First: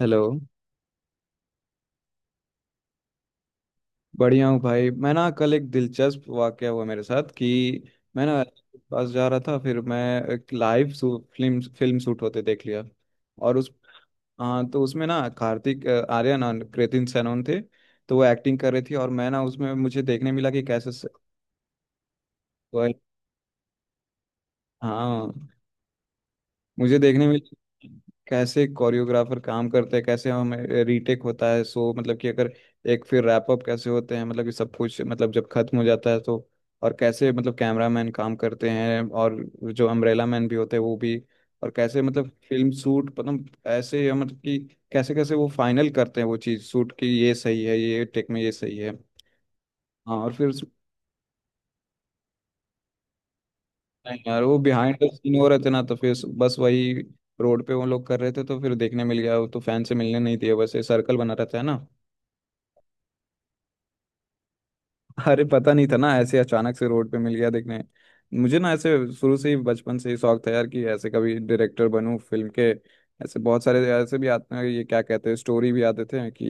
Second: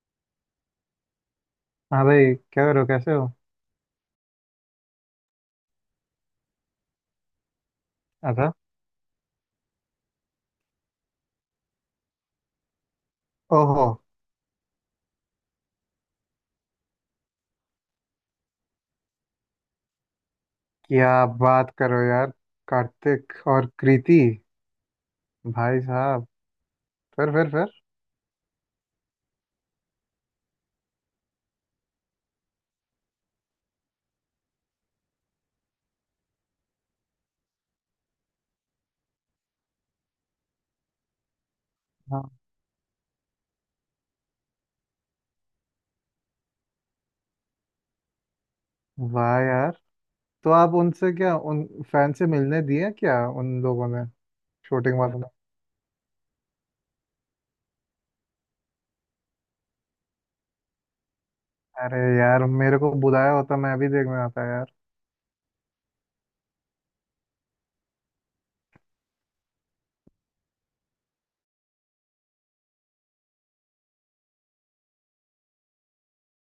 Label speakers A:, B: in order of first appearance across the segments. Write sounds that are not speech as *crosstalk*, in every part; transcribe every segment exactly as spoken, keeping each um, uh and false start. A: Hello.
B: हाँ भाई। क्या करो? कैसे हो?
A: बढ़िया हूँ भाई। मैं ना कल एक दिलचस्प वाकया हुआ मेरे साथ कि मैं ना
B: अच्छा।
A: पास जा रहा था। फिर मैं एक लाइव फिल्म फिल्म शूट होते देख लिया, और उस
B: ओहो।
A: हाँ। तो उसमें ना कार्तिक अ, आर्यन और कृतिन सेनन थे। तो वो एक्टिंग कर रहे थे और मैं ना उसमें मुझे देखने मिला कि कैसे स-
B: क्या बात करो यार!
A: वो-
B: कार्तिक और कृति।
A: हाँ
B: भाई साहब।
A: मुझे देखने
B: फिर
A: में
B: फिर फिर?
A: कैसे कोरियोग्राफर काम करते हैं, कैसे हमें रीटेक होता है। सो मतलब कि अगर एक फिर रैप अप कैसे होते हैं, मतलब कि सब कुछ, मतलब जब खत्म हो जाता है तो। और कैसे मतलब कैमरा मैन काम करते हैं, और जो अम्ब्रेला मैन भी होते हैं वो भी। और कैसे मतलब
B: हाँ।
A: फिल्म शूट मतलब ऐसे मतलब कि कैसे कैसे वो फाइनल करते हैं वो चीज़ शूट की, ये सही है ये टेक में ये सही है।
B: वाह यार।
A: हाँ, और फिर
B: तो आप उनसे क्या, उन फैन से मिलने दिए क्या उन लोगों ने?
A: नहीं यार वो बिहाइंड
B: शूटिंग
A: द
B: वालों ने?
A: सीन हो रहे थे ना, तो फिर बस वही रोड पे वो लोग कर रहे थे तो फिर देखने मिल गया। वो तो फैन से मिलने नहीं दिए, बस ये सर्कल बना रहता है ना।
B: अरे यार, मेरे को बुलाया होता, मैं भी देखने आता यार।
A: *laughs* अरे पता नहीं था ना, ऐसे अचानक से रोड पे मिल गया देखने। मुझे ना ऐसे शुरू से ही बचपन से ही शौक था यार कि ऐसे कभी डायरेक्टर बनूं फिल्म के। ऐसे बहुत सारे ऐसे भी आते हैं ये क्या कहते हैं, स्टोरी भी आते थे कि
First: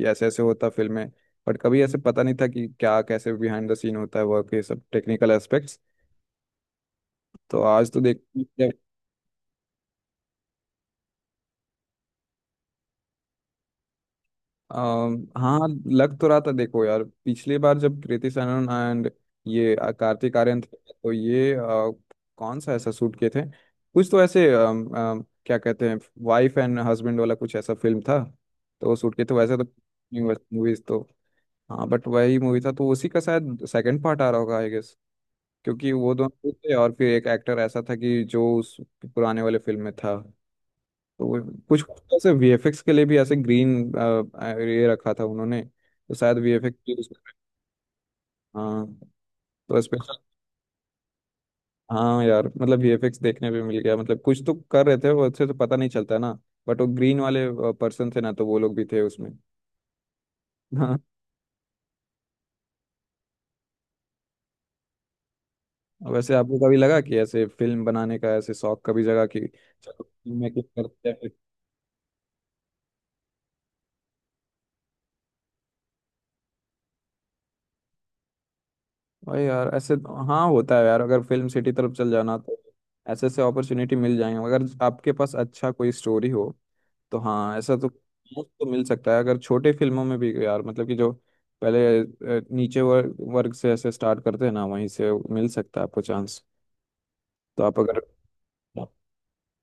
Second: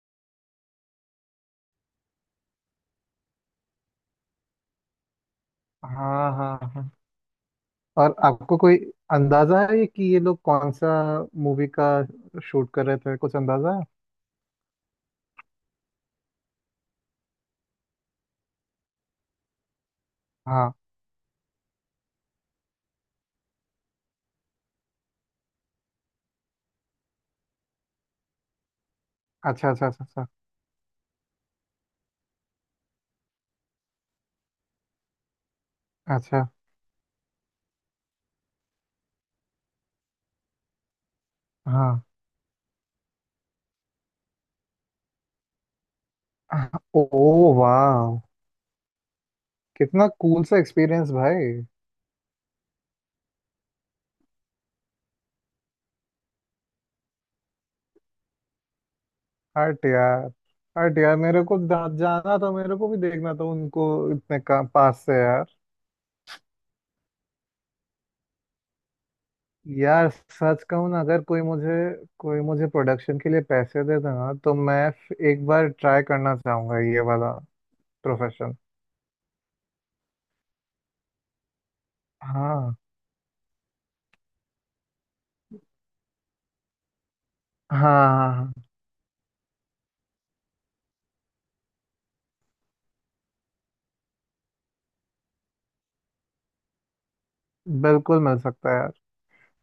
A: ये ऐसे ऐसे होता फिल्म में। बट कभी ऐसे पता नहीं था कि क्या कैसे बिहाइंड द सीन होता है वर्क, ये सब टेक्निकल एस्पेक्ट्स।
B: हाँ हाँ हाँ।
A: तो आज तो
B: और
A: देख
B: आपको कोई अंदाजा है कि ये लोग कौन सा मूवी का शूट कर रहे थे? कुछ अंदाजा है?
A: अम, हाँ। लग तो रहा था, देखो यार पिछली बार जब कृति सनन एंड ये अ, कार्तिक आर्यन
B: हाँ।
A: थे, तो ये अ, कौन सा ऐसा शूट किए थे, कुछ तो ऐसे अम, अम, क्या कहते हैं वाइफ एंड हस्बैंड वाला कुछ ऐसा फिल्म था। तो वो शूट किए थे वैसे तो
B: अच्छा अच्छा अच्छा अच्छा
A: मूवीज तो, हाँ, बट वही मूवी था तो उसी का शायद सेकंड पार्ट आ रहा होगा आई गेस। क्योंकि वो
B: अच्छा।
A: दोनों थे और फिर एक एक्टर ऐसा था कि जो उस पुराने वाले फिल्म में था। तो वो कुछ कुछ
B: हाँ।
A: ऐसे वीएफएक्स के लिए भी ऐसे ग्रीन ये रखा था उन्होंने, तो शायद वीएफएक्स भी उस,
B: ओ वाह।
A: हाँ तो
B: कितना
A: स्पेशल।
B: कूल सा एक्सपीरियंस भाई!
A: हाँ यार, मतलब वीएफएक्स देखने पे मिल गया, मतलब कुछ तो कर रहे थे वो अच्छे तो पता नहीं चलता ना। बट वो ग्रीन वाले पर्सन थे ना तो वो लोग भी थे उसमें।
B: हट यार!
A: हाँ।
B: हट यार, मेरे को जा- जाना था, मेरे को भी देखना था उनको इतने का, पास से यार।
A: वैसे आपको कभी लगा कि ऐसे फिल्म बनाने का ऐसे शौक कभी जगह कि चलो
B: यार,
A: फिल्म
B: सच
A: मेकिंग
B: कहूँ ना,
A: करते हैं
B: अगर
A: फिर।
B: कोई मुझे कोई मुझे प्रोडक्शन के लिए पैसे दे देना तो मैं फ- एक बार ट्राई करना चाहूंगा ये वाला प्रोफेशन।
A: भाई यार ऐसे तो, हाँ होता है यार, अगर फिल्म सिटी तरफ चल जाना तो
B: हाँ
A: ऐसे ऐसे अपॉर्चुनिटी मिल जाएंगे, अगर आपके पास अच्छा कोई स्टोरी हो तो, हाँ ऐसा
B: हाँ
A: तो
B: हाँ हाँ,
A: मौका तो
B: हाँ।
A: मिल सकता है। अगर छोटे फिल्मों में भी यार मतलब कि जो पहले अ, नीचे वर्ग वर्ग से ऐसे स्टार्ट करते हैं ना, वहीं से मिल सकता है आपको चांस। तो आप अगर,
B: बिल्कुल मिल सकता है यार।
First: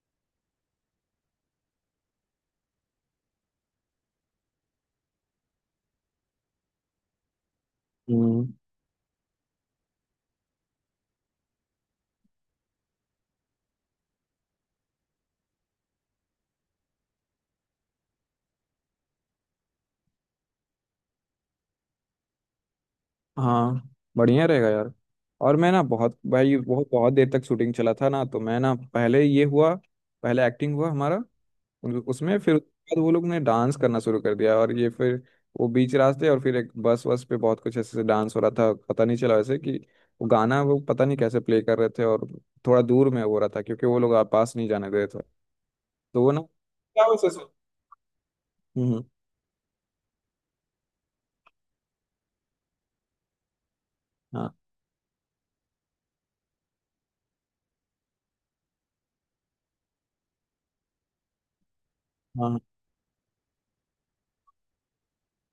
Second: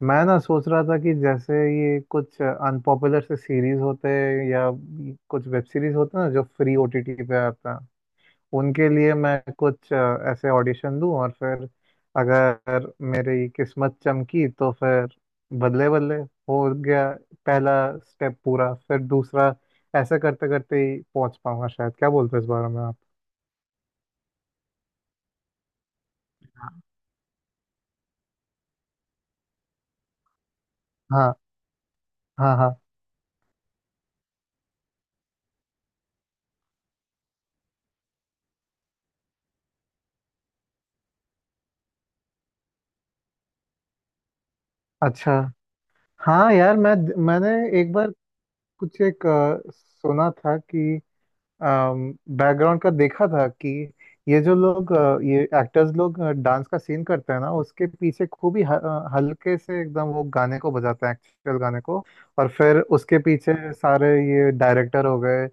B: मैं ना सोच रहा था कि जैसे ये कुछ अनपॉपुलर से सीरीज होते हैं या कुछ वेब सीरीज होते हैं ना, जो फ्री ओ टी टी पे आते हैं,
A: हम्म,
B: उनके लिए मैं कुछ अ, ऐसे ऑडिशन दूं और फिर अगर मेरी किस्मत चमकी तो फिर बदले बदले हो गया, पहला स्टेप पूरा, फिर दूसरा, ऐसे करते करते ही पहुंच पाऊंगा शायद। क्या बोलते हो इस बारे में आप?
A: हाँ, बढ़िया रहेगा यार। और मैं ना बहुत भाई बहुत बहुत देर तक शूटिंग चला था ना, तो मैं ना पहले ये हुआ, पहले एक्टिंग हुआ हमारा।
B: हाँ
A: उन- उसमें फिर
B: हाँ हाँ।
A: उसके बाद वो लोग ने डांस करना शुरू कर दिया, और ये फिर वो बीच रास्ते, और फिर एक बस वस पे बहुत कुछ ऐसे से डांस हो रहा था, पता नहीं चला वैसे कि वो गाना वो पता नहीं कैसे प्ले कर रहे थे। और थोड़ा दूर में हो रहा था क्योंकि वो लोग आ- पास नहीं जाने दे रहे थे।
B: अच्छा।
A: तो वो ना
B: हाँ यार, मैं
A: क्या वैसे से-
B: मैंने एक बार
A: हम्म
B: कुछ
A: हम्म,
B: एक अ, सुना था कि बैकग्राउंड का देखा था कि ये
A: हाँ
B: जो लोग अ, ये एक्टर्स लोग डांस का सीन करते हैं ना, उसके पीछे खूब ही ह- अ, हल्के से एकदम वो गाने को बजाते हैं, एक्चुअल गाने को। और
A: हाँ
B: फिर उसके पीछे सारे ये डायरेक्टर हो गए,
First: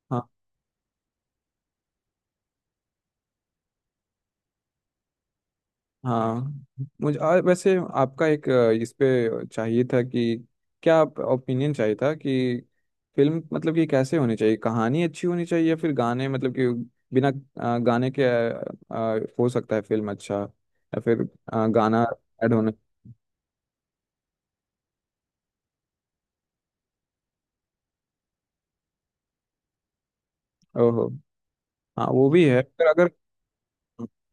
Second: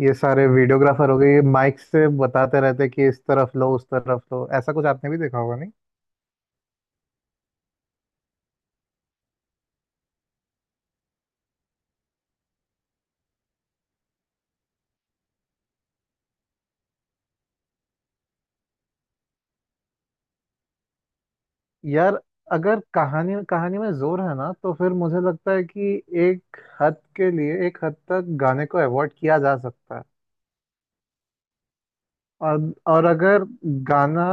B: ये
A: हाँ,
B: सारे वीडियोग्राफर हो गए, ये माइक से बताते रहते हैं कि इस तरफ लो, उस तरफ लो। ऐसा कुछ आपने भी देखा होगा नहीं?
A: हाँ मुझे आ, वैसे आपका एक अ, इस पे चाहिए था कि, क्या आप ओपिनियन चाहिए था कि फिल्म मतलब कि कैसे होनी चाहिए, कहानी अच्छी होनी चाहिए या फिर गाने, मतलब कि बिना अ, गाने के अ, अ, हो सकता है फिल्म अच्छा, या फिर अ, गाना
B: यार,
A: ऐड होना।
B: अगर कहानी कहानी में जोर है ना, तो फिर मुझे लगता है कि एक हद के लिए एक हद तक गाने को अवॉइड किया जा सकता है।
A: ओहो। हाँ वो भी है
B: और
A: पर
B: और
A: अगर,
B: अगर गाना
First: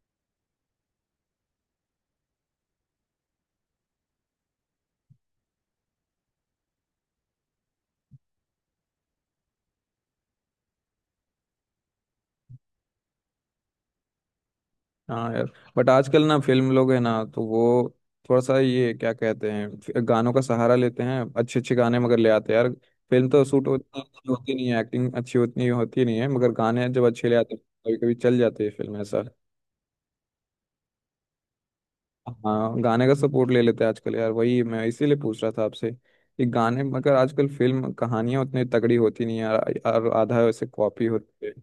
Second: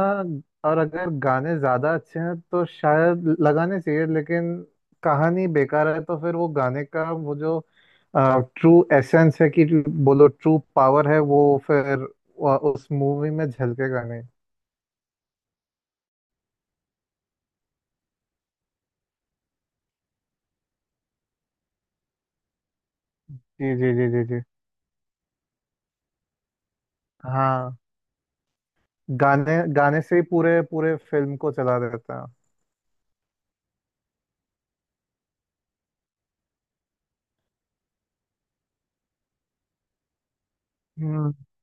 B: और अगर गाने ज्यादा अच्छे हैं तो शायद लगाने चाहिए, लेकिन कहानी बेकार है तो फिर वो गाने का वो जो ट्रू एसेंस है, कि बोलो ट्रू पावर है वो, फिर अ, उस मूवी में झलकेगा नहीं।
A: हाँ यार। बट आजकल ना फिल्म लोग है ना तो वो थोड़ा सा ये क्या कहते हैं फि- गानों का सहारा लेते हैं, अच्छे अच्छे गाने मगर ले आते हैं यार। फिल्म तो शूट
B: जी जी
A: होती
B: जी जी जी।
A: होती नहीं है, एक्टिंग अच्छी उतनी होती नहीं है, मगर गाने जब अच्छे ले आते हैं
B: हाँ,
A: कभी कभी चल जाती है फिल्म ऐसा।
B: गाने गाने से ही पूरे पूरे फिल्म को चला देता
A: हाँ, गाने का सपोर्ट ले लेते हैं आजकल यार, वही मैं इसीलिए पूछ रहा था आपसे कि गाने मगर आजकल फिल्म कहानियां उतनी तगड़ी होती नहीं है यार, और आधा वैसे कॉपी
B: है।
A: होती है।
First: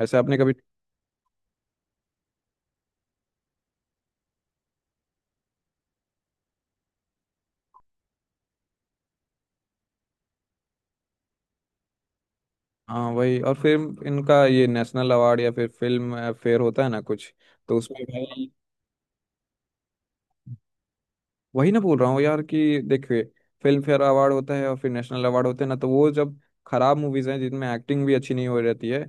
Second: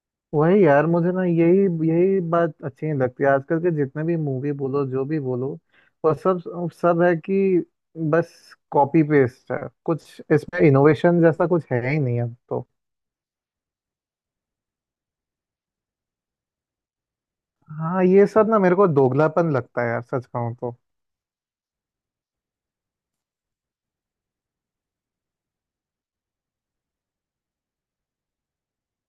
A: वैसे आपने कभी,
B: वही यार, मुझे ना यही यही बात अच्छी नहीं लगती, आजकल के जितने भी मूवी बोलो जो भी बोलो, वो सब सब है कि बस कॉपी पेस्ट है, कुछ इसमें इनोवेशन जैसा कुछ है ही नहीं अब तो।
A: हाँ वही और फिर इनका ये नेशनल अवार्ड या फिर फिल्म फेयर होता है ना कुछ, तो उसमें
B: हाँ, ये सब
A: भाई
B: ना मेरे को दोगलापन लगता है यार, सच कहूँ तो।
A: वही ना बोल रहा हूँ यार कि देखिए फिल्म फेयर अवार्ड होता है और फिर नेशनल अवार्ड होते हैं ना, तो वो जब खराब मूवीज हैं जिनमें एक्टिंग भी अच्छी नहीं हो रहती है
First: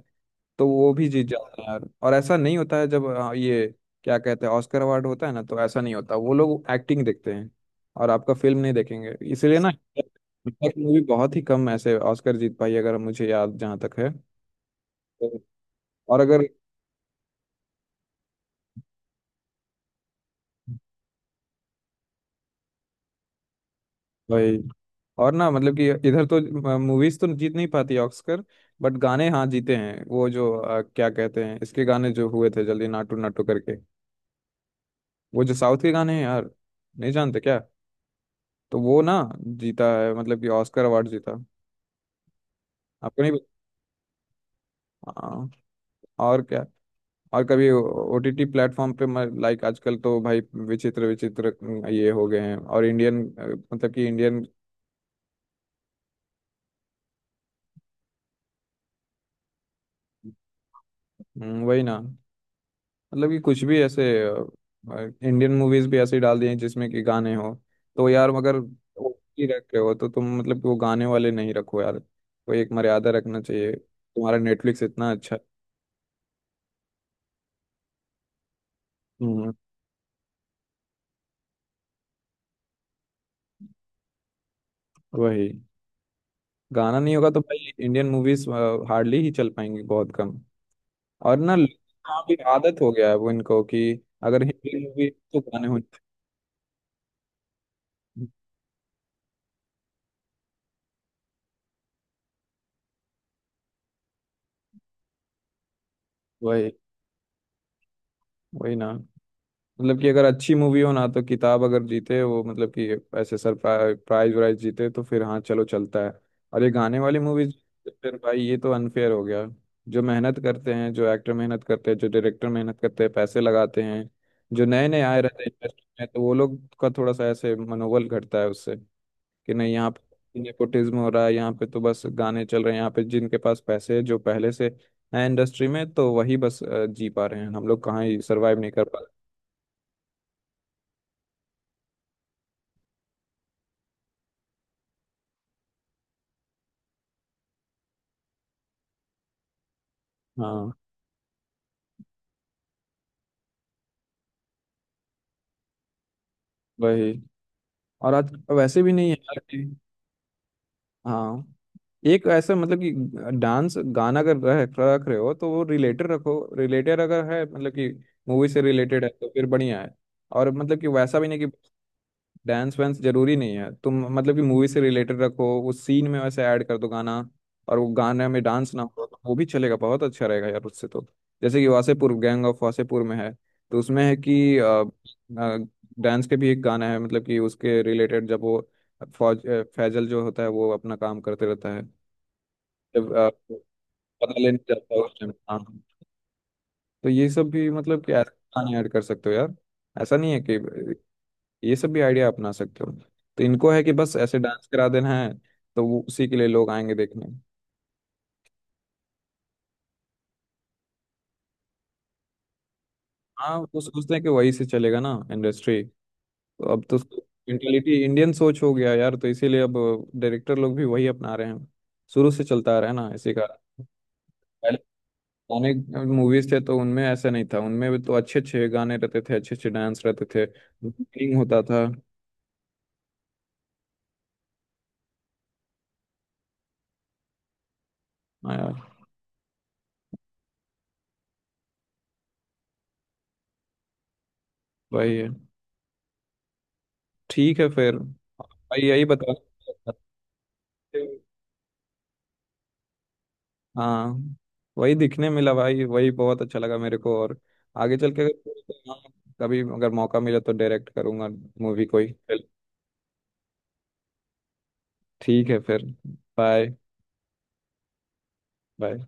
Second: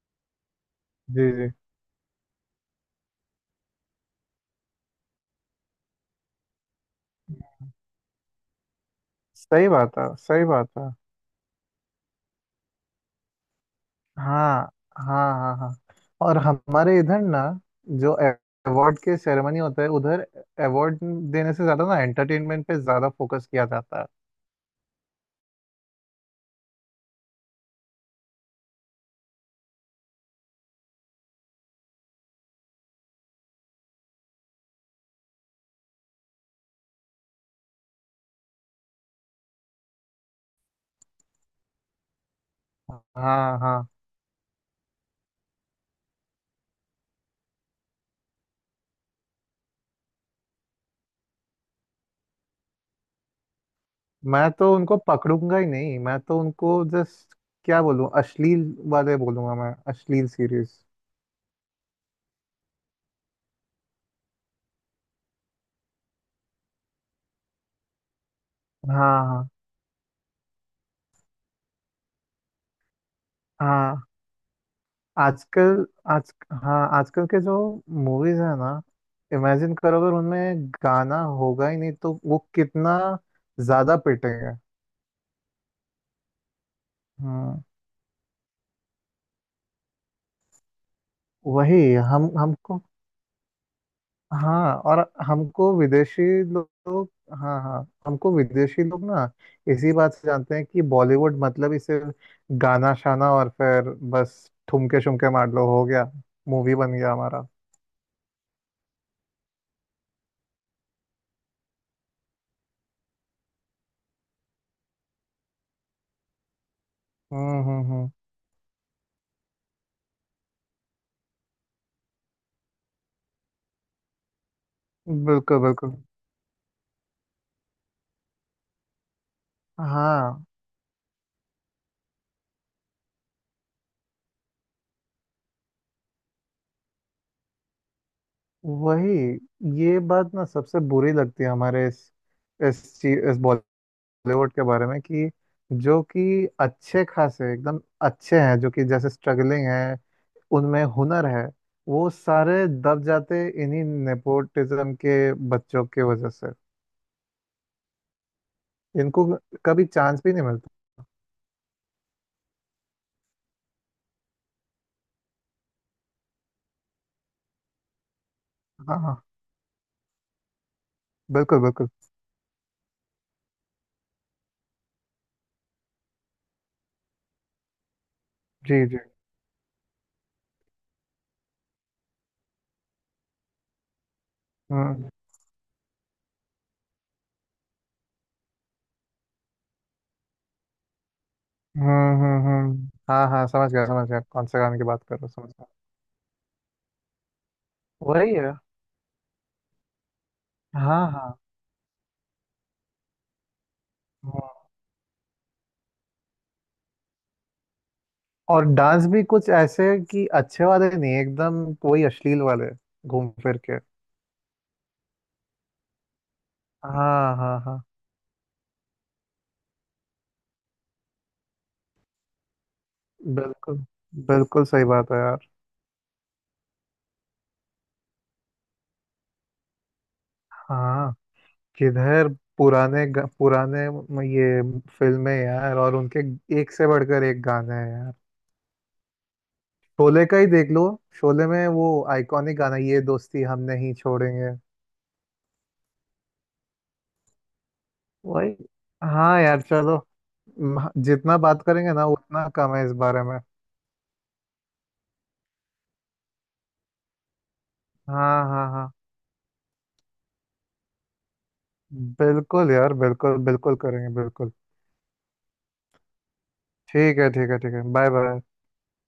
A: तो वो भी जीत
B: जी जी।
A: जाते हैं यार। और ऐसा नहीं होता है जब अ, ये क्या कहते हैं ऑस्कर अवार्ड होता है ना, तो ऐसा नहीं होता, वो लोग एक्टिंग देखते हैं और आपका फिल्म नहीं देखेंगे इसलिए
B: सही
A: ना।
B: बात है, सही बात है।
A: मूवी बहुत ही कम ऐसे ऑस्कर जीत पाई अगर मुझे याद जहाँ तक है।
B: हाँ हाँ
A: तो-
B: हाँ हाँ।
A: और
B: और
A: अगर
B: हमारे इधर ना, जो अवार्ड के सेरेमनी होता है उधर, अवार्ड देने से ज्यादा ना एंटरटेनमेंट पे ज्यादा फोकस किया जाता है।
A: भाई, और ना मतलब कि इधर तो मूवीज तो जीत नहीं पाती ऑस्कर, बट गाने हाँ जीते हैं। वो जो अ, क्या कहते हैं इसके गाने जो हुए थे जल्दी नाटू नाटू करके, वो जो साउथ के गाने हैं यार नहीं जानते क्या, तो वो ना जीता है मतलब कि ऑस्कर अवार्ड जीता, आपको नहीं।
B: हाँ हाँ।
A: हाँ, और क्या। और कभी ओटीटी प्लेटफॉर्म पे लाइक आजकल तो भाई विचित्र विचित्र ये हो गए हैं, और इंडियन मतलब कि इंडियन,
B: मैं तो उनको पकड़ूंगा ही नहीं, मैं तो उनको जस्ट क्या बोलूं, अश्लील वाले बोलूंगा मैं, अश्लील सीरीज।
A: वही ना मतलब कि कुछ भी ऐसे इंडियन मूवीज भी ऐसे ही डाल दिए जिसमें कि गाने हो। तो यार अगर ओटीटी
B: हाँ
A: रख रहे हो तो तुम मतलब कि वो गाने वाले नहीं रखो यार, कोई एक मर्यादा रखना चाहिए,
B: हाँ।
A: तुम्हारा नेटफ्लिक्स इतना अच्छा है।
B: आजकल आज हाँ, आजकल के जो मूवीज है ना,
A: हम्म।
B: इमेजिन करो अगर उनमें गाना होगा ही नहीं तो वो कितना ज्यादा पिटेंगे।
A: वही। गाना नहीं होगा तो
B: हाँ।
A: भाई इंडियन मूवीज हार्डली ही चल पाएंगी बहुत कम। और ना
B: वही।
A: लोगों
B: हम
A: की आदत
B: हमको
A: हो गया है वो इनको कि अगर
B: हाँ।
A: हिंदी
B: और
A: मूवी तो गाने
B: हमको
A: होते
B: विदेशी लोग हाँ हाँ।
A: हैं।
B: हमको विदेशी लोग ना इसी बात से जानते हैं कि बॉलीवुड मतलब ही सिर्फ गाना शाना, और फिर बस ठुमके शुमके मार लो, हो गया,
A: वही।
B: मूवी बन गया हमारा।
A: वही ना, मतलब कि अगर अच्छी मूवी हो ना तो किताब अगर जीते वो, मतलब कि ऐसे सर प्राइज वाइज जीते तो फिर हाँ चलो चलता है। और ये गाने वाली मूवीज,
B: हम्म, हम्म,
A: फिर भाई ये तो अनफेयर हो गया। जो मेहनत करते हैं, जो एक्टर मेहनत करते हैं, जो डायरेक्टर मेहनत करते हैं, पैसे लगाते हैं, जो नए नए आए
B: हम्म।
A: रहते हैं
B: बिल्कुल
A: इंडस्ट्री
B: बिल्कुल।
A: में, तो वो लोग का थोड़ा सा ऐसे मनोबल घटता है उससे कि नहीं, यहाँ पे
B: हाँ
A: नेपोटिज्म हो रहा है, यहाँ पे तो बस गाने चल रहे हैं, यहाँ पे जिनके पास पैसे है जो पहले से है इंडस्ट्री में तो वही बस अ, जी पा रहे हैं, हम लोग कहाँ ही सर्वाइव नहीं कर पा रहे।
B: वही। ये बात ना सबसे बुरी लगती है हमारे इस इस चीज इस बॉलीवुड के बारे में, कि जो कि अच्छे खासे एकदम अच्छे हैं, जो कि जैसे स्ट्रगलिंग है,
A: हाँ,
B: उनमें हुनर है, वो सारे दब जाते इन्हीं नेपोटिज्म के बच्चों के वजह से।
A: वही। और आज वैसे भी नहीं है
B: इनको
A: यार कि,
B: कभी चांस भी नहीं मिलता।
A: हाँ एक ऐसा मतलब कि डांस गाना अगर रख रख रहे हो तो वो रिलेटेड रखो, रिलेटेड अगर है मतलब कि मूवी से
B: हाँ
A: रिलेटेड है
B: हाँ।
A: तो फिर बढ़िया है। और मतलब कि वैसा भी नहीं कि
B: बिल्कुल बिल्कुल।
A: डांस वांस जरूरी नहीं है, तुम मतलब कि मूवी से रिलेटेड रखो, उस सीन में वैसे ऐड कर दो गाना, और वो गाने में डांस ना
B: जी जी।
A: हो तो वो भी चलेगा, बहुत अच्छा रहेगा यार उससे तो। जैसे कि वासेपुर गैंग ऑफ वासेपुर में है, तो उसमें है कि
B: हम्म,
A: डांस के भी एक गाना है मतलब कि उसके रिलेटेड जब वो फौज अ, फैजल जो होता है वो अपना काम करते रहता है,
B: हम्म, हम्म, हम्म।
A: जब
B: हाँ
A: अ,
B: हाँ, समझ गया, समझ गया
A: पता
B: कौन
A: लेने
B: से गाने की
A: जाता है
B: बात
A: उस
B: कर रहे हो,
A: टाइम,
B: समझ
A: हाँ।
B: गया।
A: तो ये सब भी मतलब कि ऐसे
B: वही है।
A: गाने ऐड कर सकते हो यार, ऐसा नहीं है कि
B: हाँ हाँ।
A: ये सब भी आइडिया अपना सकते हो। तो इनको है कि बस ऐसे
B: हम्म।
A: डांस करा देना है तो वो उसी के लिए लोग आएंगे देखने।
B: और डांस भी कुछ ऐसे कि अच्छे वाले नहीं, एकदम वही अश्लील वाले, घूम
A: हाँ,
B: फिर के।
A: वो सोचते हैं कि वही से चलेगा ना इंडस्ट्री, तो अब तो
B: हाँ हाँ हाँ।
A: मेंटेलिटी इंडियन सोच हो गया यार, तो इसीलिए अब डायरेक्टर लोग भी वही अपना रहे हैं, शुरू से चलता आ रहा है ना इसी का।
B: बिल्कुल बिल्कुल,
A: पहले
B: सही बात है यार।
A: पुराने मूवीज थे तो उनमें ऐसा नहीं था, उनमें भी तो अच्छे अच्छे गाने रहते थे, अच्छे अच्छे डांस रहते थे,
B: हाँ।
A: singing होता था।
B: किधर? पुराने ग- पुराने म- ये फिल्में यार, और उनके एक से बढ़कर एक गाने हैं यार।
A: हाँ यार,
B: शोले का ही देख लो। शोले में वो आइकॉनिक गाना, ये दोस्ती हम नहीं छोड़ेंगे।
A: वही है। ठीक है फिर
B: वही।
A: भाई यही बता,
B: हाँ यार, चलो। म- जितना बात करेंगे ना उतना कम है इस बारे में।
A: हाँ वही दिखने मिला भाई वही बहुत अच्छा लगा मेरे को। और आगे चल के
B: हाँ हाँ
A: अगर
B: हाँ।
A: हाँ, कभी अगर मौका मिला तो डायरेक्ट करूंगा मूवी कोई चल।
B: बिल्कुल यार, बिल्कुल बिल्कुल करेंगे बिल्कुल।
A: ठीक है फिर। बाय।
B: ठीक है, ठीक है, ठीक है। Bye bye.
A: बाय।